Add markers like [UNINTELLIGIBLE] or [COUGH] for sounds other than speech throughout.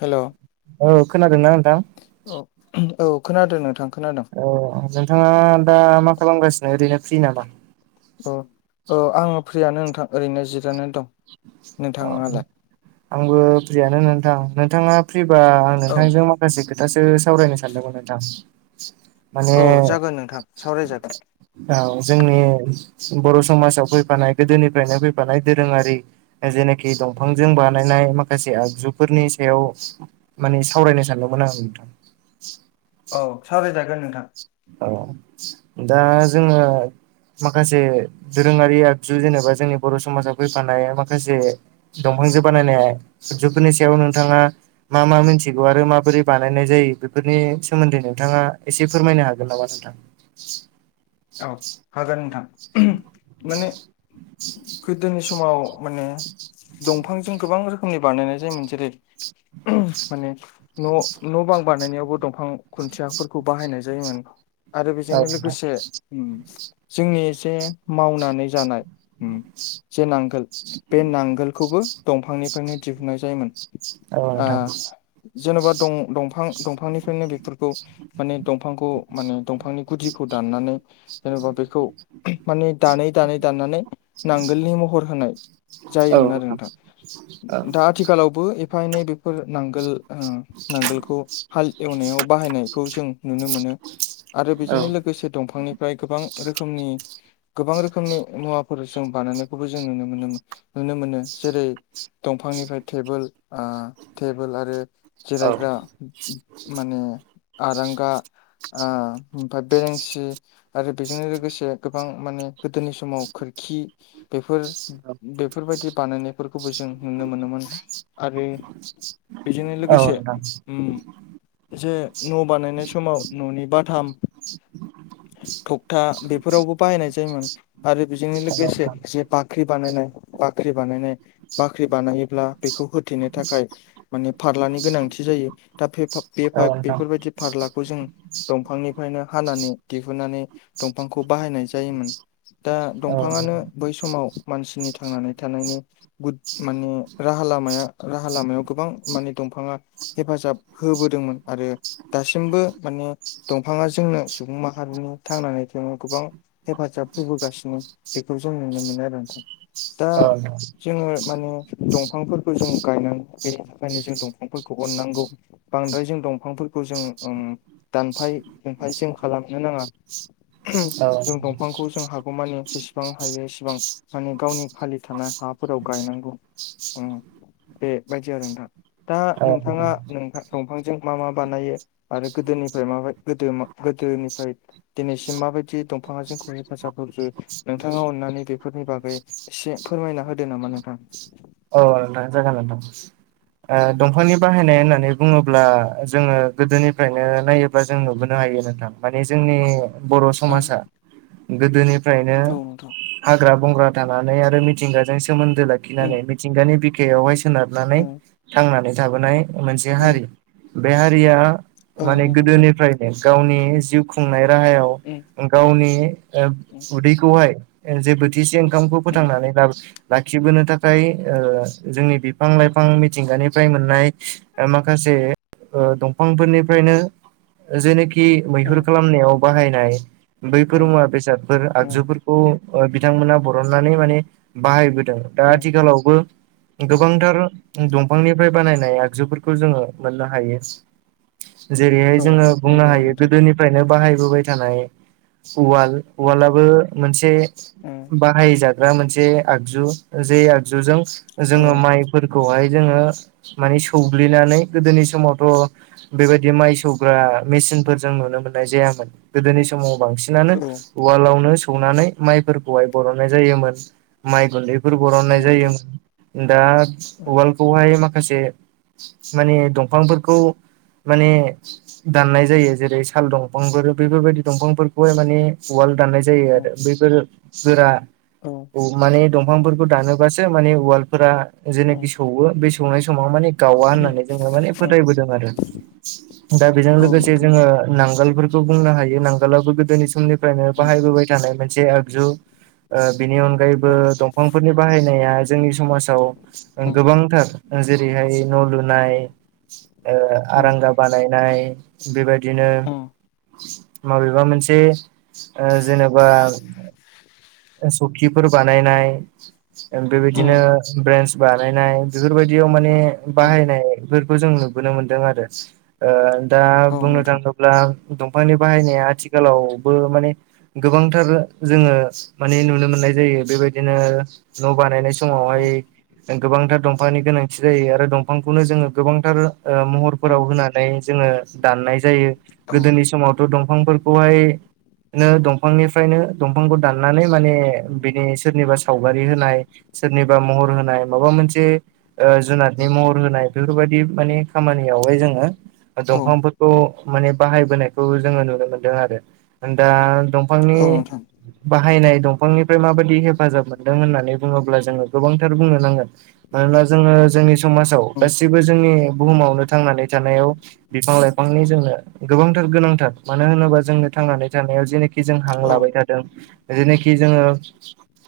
हेल' औ खोनादोंना नोंथां? औ औ खोनादों नोंथां खोनादों। अ नोंथाङा दा मा खालामगासिनो ओरैनो फ्रि नामा? अ अ आं फ्रियानो नोंथां ओरैनो जिरायनानै दं। अ नोंथाङालाय आंबो फ्रियानो नोंथां नोंथाङा फ्रिबा आं औ नोंथांजों मा माखासे खोथासो सावरायनो सानदोंमोन नोंथां माने औ जागोन नोंथां सावरायजागोन औ जोंनि बर' समाजाव फैफानाय गोदोनिफ्रायनो फैफानाय दोरोङारि जेनेखि दंफांजों बानायनाय माखासे आगजुफोरनि सायाव माने सावरायनो सानदोंमोन आं नोंथां औ साबाय जागोन नोंथां अ दा जोङो माखासे दोरोङारि आगजु जेनेबा जोंनि बर' समाजाव फैफानाय माखासे दंफांजो बानायनाय आगजुफोरनि सायाव नोंथाङा मा मा मोनथिगौ आरो माबोरै बानायनाय जायो बेफोरनि सोमोन्दै नोंथाङा एसे फोरमायनो हागोन नामा नोंथां? औ हागोन नोंथां माने गोदोनि समाव माने दंफांजों गोबां रोखोमनि बानायनाय जायोमोन जेरै माने न' न' बां बानायनायावबो दंफां खुन्थियाफोरखौ बाहायनाय जायोमोन। आरो औ बेजोंनो नोंथां लोगोसे जोंनि जे मावनानै जानाय ऊम जे नांगोल बे नांगोलखौबो दंफांनिफ्रायनो दिहुननाय जायोमोन। औ नोंथां औ जेनेबा दं दंफां दंफांनिफ्रायनो बेफोरखौ माने दंफांखौ माने दंफांनि गुदिखौ दाननानै जेनेबा बेखौ माने दानै दानै दाननानै नांगोलनि महर होनाय औ जायोमोन आरो औ नोंथां औ नोंथां नोंथां दा आथिखालावबो एफा एनै बे फोर नांगोल ओ नांगोलखौ हाल एवनायाव बाहायनायखौ जों नुनो मोनो। आरो बेजोंनो लोगोसे दंफांनिफ्राय गोबां रोखोमनि गोबां रोखोमनि मुवाफोर जों बानायनायखौबो जों नुनो मोनो नुनो मोनो जेरै दंफांनिफ्राय टेबोल ओ टेबोल आरो औ जिरायग्रा माने आरांगा ओ ओमफ्राय बेरेंसि आरो बेजोंनो लोगोसे गोबां माने गोदोनि समाव खोरखि बेफोर बेफोरबायदि बानायनाय फोरखौबो जों नुनो मोनोमोन आरो बेजोंनो नोंथां औ नोंथां औ लोगोसे नोंथां जे न' बानायनाय समाव न'नि बाथाम थखथा बेफोरावबो बाहायनाय जायोमोन। आरो बेजोंनो लोगोसे जे बाख्रि बानायनाय बाख्रि बानायनाय बाख्रि बानायोब्ला बेखौ होथेनो थाखाय माने फारलानि गोनांथि जायो दा [UNINTELLIGIBLE] औ बेफार बेफोरबायदि फारलाखौ जों दंफांनिफ्रायनो हानानै दिहुननानै दंफांखौ बाहायनाय जायोमोन दा दंफाङानो बै समाव मानसिनि थांनानै थानायनि उद माने राहा लामाया राहा लामायाव गोबां माने दंफाङा हेफाजाब होबोदोंमोन आरो दासिमबो माने दंफाङा जोंनो सुबुं मा हारिनि थांनानै थनो गोबां हेफाजाब होबोगासिनो बेखौ जों नुनो मोनो आरो नोंथां दा औ जोङो माने दंफांफोरखौ जों गायनांगौ बेनि थाखायनो जों दंफांफोरखौ अननांगौ बांद्राय जों दंफांफोरखौ जों ओम दानफाय दुनफाय जों खालाम नो नाङा जों दंफांखौ जों हागौमानि जेसेबां हायो एसेबां माने गावनि खालि थानाय हा फोराव गायनांगौ उम बेबायदि आरो नोंथां दा नोंथाङा नोंथां दंफांजों मा मा बानायो आरो गोदोनिफ्राय माबाय गोदो मा गोदोनि ओमफ्राय दिनैसिम माबायदि दंफाङा जोंखौ हेफाजाब होखो नोंथाङा अननानै बेफोरनि बागै एसे फोरमायना होदो नामा नोंथां औ नोंथां जागोन नोंथां ओ दंफांनि बाहायनाय होननानै बुङोब्ला जोङो गोदोनिफ्रायनो नायो बा जों नुबोनो हायो नोंथां माने जोंनि बर' औ समाजा गोदोनिफ्रायनो नोंथां हाग्रा बंग्रा थानानै आरो मिथिंगाजों सोमोन्दो उम लाखिनानै मिथिंगानि बिखायावहाय सोनारनानै उम थांनानै थाबोनाय मोनसे उम हारि बे हारिया औ माने नोंथां गोदोनिफ्रायनो गावनि जिउ खुंनाय राहायाव उम गावनि ओ उम उदैखौहाय जे बोथिसे दंफांखौ उम फोथांनानै ला लाखिबोनो थाखाय जोंनि बिफां लाइफां मिथिंगानिफ्राय मोननाय माखासे ओ दंफांफोरनिफ्रायनो जेनोखि मैहुर उम खालामनायाव बाहायनाय बैफोर उम मुवा बेसादफोर उम आगजुफोरखौ ओ बिथांमोना बरननानै माने बाहायबो दा उम आथिखालावबो उम गोबांथार दंफांनिफ्राय बानायनाय आगजुफोरखौ जोङो मोननो हायो जेरैहाय औ जोङो बुंनो नंगौ हायो नोंथां गोदोनिफ्रायनो बाहायबोबाय थानाय उवाल उम उवालाबो मोनसे उम बाहायजाग्रा मोनसे आगजु जे आग जुजों औ जोङो माइफोरखौहाय जोङो माने सौग्लिनानै गोदोनि समावथ' बेबायदि माइ सौग्रा मेसिनफोर जों नुनो मोननाय जायामोन गोदोनि समाव बांसिना नो औ उवालावनो सौनानै माइफोरखौहाय बरननाय जायोन माइ गुन्दैफोर बरन औ नोंथां जायोमोन दा उम उवालखौहाय माखासे माने दंफांफोरखौ माने दाननाय जायो जेरै साल दंफांफोर बेफोरबायदि दंफांफोरखौ बेफोरखौहाय माने वाल दाननाय जायो आरो उम बैफोर गोरा औ औ माने दंफांफोरखौ दानोबासो माने उवालफोरा जायनाखि उम सौवो बे सौनाय समाव माने गावा उम होननानै जोङो माने औ फोथायबोदों आरो दा बेजों औ लोगोसे नोंथां जोङो नांगोलफोर खौ बुंनो हायो नांगालाबो गोदोनि समनिफ्रायनो औ बाहायबोबाय थानाय मोनसे आगजु ओ बिनि अनगायैबो औ दंफांफोरनि बाहायनाय नाया जोंनि समाजाव उम गोबांथार जेरैहाय न' लुनाय ओ उम आरांगा बानायनाय बेबायदिनो उम माबेबा मोनसे ओ जेनेबा सखिफोर बानायनाय बेबायदिनो उम ब्रेन्स बानायनाय बेफोरबायदियाव माने उम बाहायनायफोर खौ जों नुबोनो मोनदों आरो ओ दा औ बुंनो नोंथां थाङो ब्ला दंफांनि बाहायनाया आथिखालावबो माने गोबांथार जोङो माने नुनो मोननाय जायो बेबायदिनो न' बानायनाय समावहाय उम गोबांथार दंफांनि गोनांथि जायो आरो दंफांखौनो जोङो गोबांथार उम महरफोराव होनानै जोङो दाननाय जायो औ गोदोनि समाव थ दंफांफोरखौहाय नो दंफांनिफ्रायनो दंफांखौ दाननानै माने बिनि सोरनिबा साव गारि होनाय सोरनिबा महर होनाय माबा मोनसे जुनारनि महर होनाय बेफोरबायदि माने खामानियावहाय जोङो औ दंफांफोरखौ माने बाहायबोनायखौ जोङो नुनो मोनदों आरो दा दंफांनि औ नोंथां बाहायनाय दंफांनिफ्राय माबायदि हेफाजाब मोनो होननानै बुङोब्ला जोङो गोबांथार बुंनो नांगोन मानोना जोङो जोंनि समाजाव उम गासिबो बो जोंनि बुहुमावनो थांनानै थानायाव बिफां लाइफांनि जोंनो गोबांथार गोनांथार मानो होनोबा जोंनो थांनानै थानाया जानाखि जों हां औ लाबाय थादों जायनाखि जोङो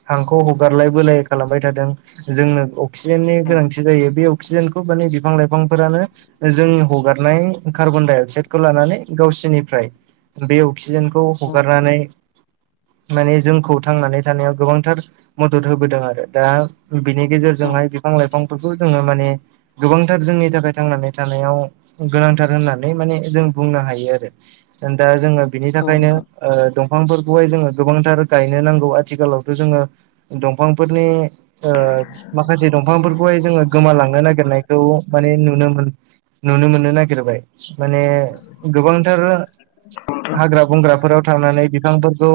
हांखौ हगारलाय बोलाय खालामबाय थादों जोंनो अक्सिजेननि उम गोनांथि जायो बे अक्सिजेनखौ माने बिफां लाइफांफोरानो जों हगारनाय कार्बन डाइ अक्साइदखौ लानानै गावसोरनिफ्राय बे अक्सिजेनखौ उम हगारनानै माने जोंखौ थांनानै थानायाव गोबांथार मदद होबोदों आरो दा बिनि उम गेजेरजोंहाय बिफां लाइफांफोरखौ जोङो माने गोबांथार जोंनि थाखाय थांनानै थानायाव गोनांथार होननानै माने जों बुंनो हायो आरो दा जोङो बिनि औ थाखायनो नोंथां दंफांफोरखौहाय जोङो गोबांथार गायनो नांगौ आथिखालावथ' जोङो दंफांफोरनि माखासे दंफांफोरखौहाय जोङो गोमालांनो नागिरनायखौ माने नुनो मोनो नुनो मोननो नागिरबाय माने गोबांथार हाग्रा बंग्राफोराव थांनानै बिफांफोरखौ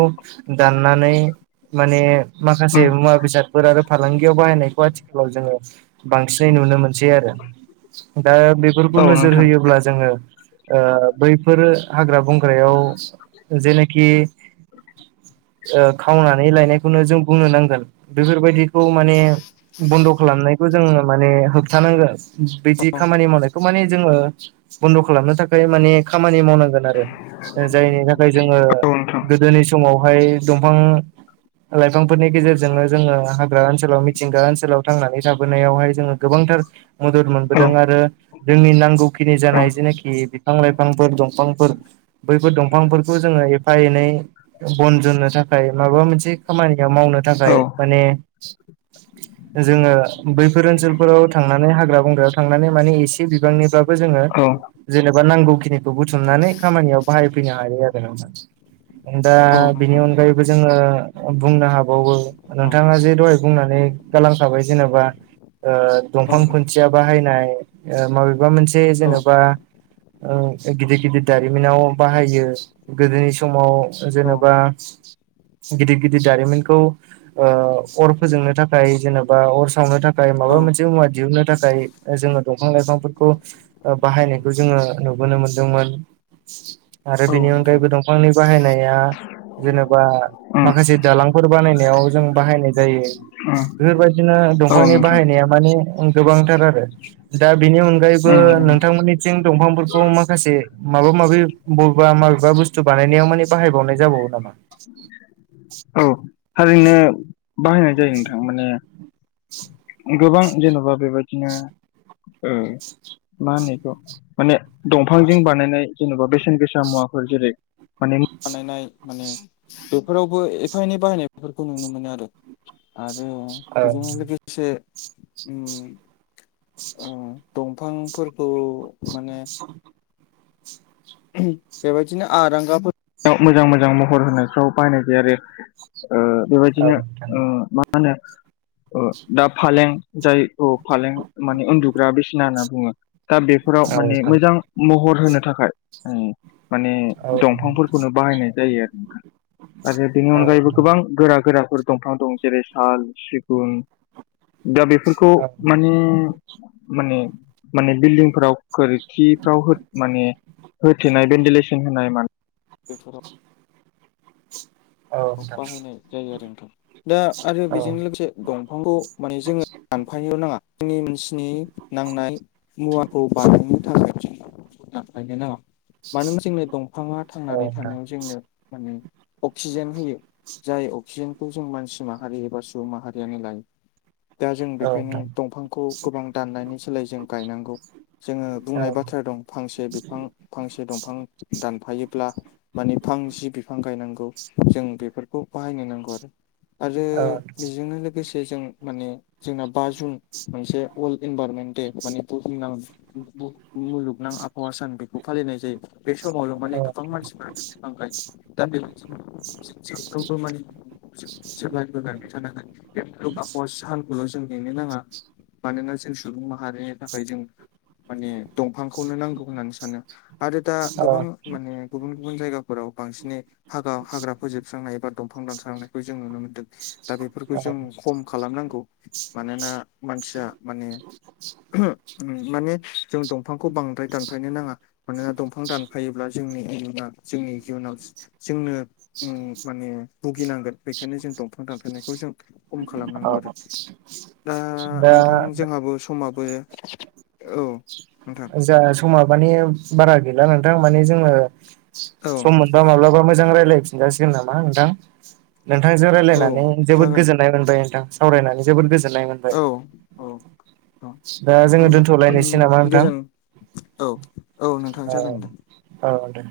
दाननानै माने माखासे उम मुवा बेसादफोर आरो फालांगियाव बाहायनायखौ आथिखालाव जोङो बांसिनै नुनो मोनसै आरो दा बेफोरखौ औ नोजोर नोंथां होयोब्ला जोङो बैफोर हाग्रा बंग्रायाव जेनोखि खावनानै लायनायखौनो जों बुंनो नांगोन बेफोरबायदिखौ माने बन्द' खालामनायखौ जोङो माने होबथानांगोन बिदि औ खामानि मावनायखौ माने जोङो बन्द' खालामनो थाखाय माने खामानि मावनांगोन आरो जायनि थाखाय जोङो नोंथां गोदोनि समावहाय दंफां लाइफां फोरनि गेजेरजोंनो जोङो हाग्रा ओनसोलाव मिथिंगा ओनसोलाव थांनानै थाबोनायावहाय जोङो गोबांथार मदद औ मोनबोदों आरो जोंनि नांगौखिनि औ जानाय जेनाखि बिफां लाइफांफोर दंफांफोर बैफोर दंफांफोरखौ जोङो एफा एनै बन जानो थाखाय माबा मोनसे खामानि मावनो औ थाखाय माने जोङो बैफोर ओनसोलफोराव थांनानै हाग्रा बंग्रायाव थांनानै माने एसे बिबांनिब्लाबो जोङो औ जेनेबा नांगौ खिनिखौ बुथुमनानै खामानियाव बाहायफैनो हायो आरो नोंहा दा औ बिनि नोंथां अनगायैबो जोङो बुंनो हाबावो औ नोंथाङा जे दहाय बुंनानै गालांखाबाय जेनेबा औ दंफां नोंथां खुन्थिया बाहायनाय माबेबा मोनसे औ जेन'बा गिदिर गिदिर दारिमिनाव बाहायो गोदोनि समाव औ जेनेबा गिदिर गिदिर दारिमिनखौ अर फोजोंनो थाखाय जेनेबा अर सावनो थाखाय औ माबा मोनसे मुवा दिहुननो थाखाय जोङो दंफां लाइफांफोरखौ बाहायनायखौ जोङो नुबोनो मोनदोंमोन आरो औ बेनि नोंथां अनगायैबो दंफांनि बाहायनाया जेनेबा उम माखासे दालांफोर बानायनायाव जों बाहायनाय जायो। उम बेफोरबायदिनो औ दंफांनि नोंथां बाहायनाया माने गोबांथार आरो दा बेनि अनगायैबो उम नोंथांमोननिथिं दंफांफोरखौ माखासे माबा माबि बबेबा माबेबा बुस्थु बानायनायाव माने बाहायबावनाय जाबावो नामा औ [INAUDIBLE] थारैनो बाहायनाय जायो नोंथां माने गोबां जेन'बा बेबायदिनो मा होनोखौ माने दंफांजों बानायनाय जेन'बा बेसेन गोसा मुवाफोर जेरै माने बानायनाय माने बेफोरावबो एफा एनै बाहायनायफोरखौ नुनो मोनो आरो आरो औ बेजोंनो लोगोसे उम बिफांफोरखौ माने बेबायदिनो आरांगाफोर मोजां मोजां महर होनायफ्राव बाहायनाय जायो आरो औ बेबायदिनो नोंथां मा होनो दा फालें जाय फालें माने उन्दुग्रा बिसिना होनना बुंङो दा बेफोराव माने मोजां महर होनो थाखाय माने औ नोंथां औ नोंथां औ नोंथां औ दंफांफोरखौनो बाहायनाय जायो आरो आरो बेनि औ नोंथां औ नोंथां औ अनगायैबो गोबां गोरा गोराफोर दंफां दं जेरै साल सिगुन दा बेफोरखौ औ माने माने माने बिल्डिंफ्राव खोरखिफ्राव माने होथेनाय भेन्टिलेसन होनाय मानाय बे बाहायनाय जायो आरोथ' दा आरो बेजों लोगोसे दंफांखौ माने जोंङो दानफानायल' नांङा आंनि मोनसिनि नांनाय मुवाखौ बानायहनो थाखाय थिन [UNINTELLIGIBLE] मानो होनबा जोंनो दंफाङा थांनानै थानायाव जोंनो माने अक्सिजेन होयो जाय अक्सिजेनखौ जों मानसि माहारि एबा सुबुं माहारियानो लायो। दा जों बेखायनो दंफांखौ गोबां दाननायनि सोलाय जों गायनांगौ जोंङो बुंनाय बाथ्रा दं फांसे बिफां फांसे दंफां दानफायोब्ला माने फांसे बिफां गायनांगौ जों बेफोरखौ बाहायनो नांगौ आरो आरो बेजोंनो लोगोसे जों माने जोंना बा जुन मोनसे वर्ल्ड इनभाररमेन्ट दे माने मुलुगनां आबाहावा सान बेखौ फालिनाय जायो बे समावनो माने गोबां मानसिफोरानो बिफां गायो। दा बेबायदि माने सप्लायबो गारनानै थानांगोन सानखौल' जों लेंनो नांङा मानोना जों सुबुं माहारिनि थाखाय जों माने दंफांखौनो नांगौ होननानै सानो आरो दा गोबां माने गुबुन गुबुन जायगाफोराव बांसिनै हाग्रा हाग्रा फोजोबस्रांनाय एबा दंफां दानस्रांनायखौ जों नुनो मोनदों दा बेफोरखौ जों खम खालामनांगौ मानोना मानसिया माने माने जों दंफांखौ बांद्राय दानफायनो नांङा। मानोना दंफां दानफायोब्ला जोंनि इया जोंनि इयुनाव जोंनो माने भुगिनांगोन बेखायनो जों दंफां दानफेरनायखौ जों खम औ खालामनांगौ औ आरोखि दा दा नोंथां जोंहाबो समाबो औ नोंथां जा समा माने बारा गैला नोंथां माने जोंङो औ सम मोनबा माब्लाबा मोजां रायजलाय फिनजासिगोन नामा नोंथां नोंथांजों औ रायजलायनानै जोबोद जागोन गोजोननाय मोनबाय नोंथां सावरायनानै जोबोद गोजोननाय मोनबाय औ औ औ दा जोंङो हामब दोनथ'लायनोसै नामा नोंथां गोजोन औ औ नोंथां जागोन दे औ दे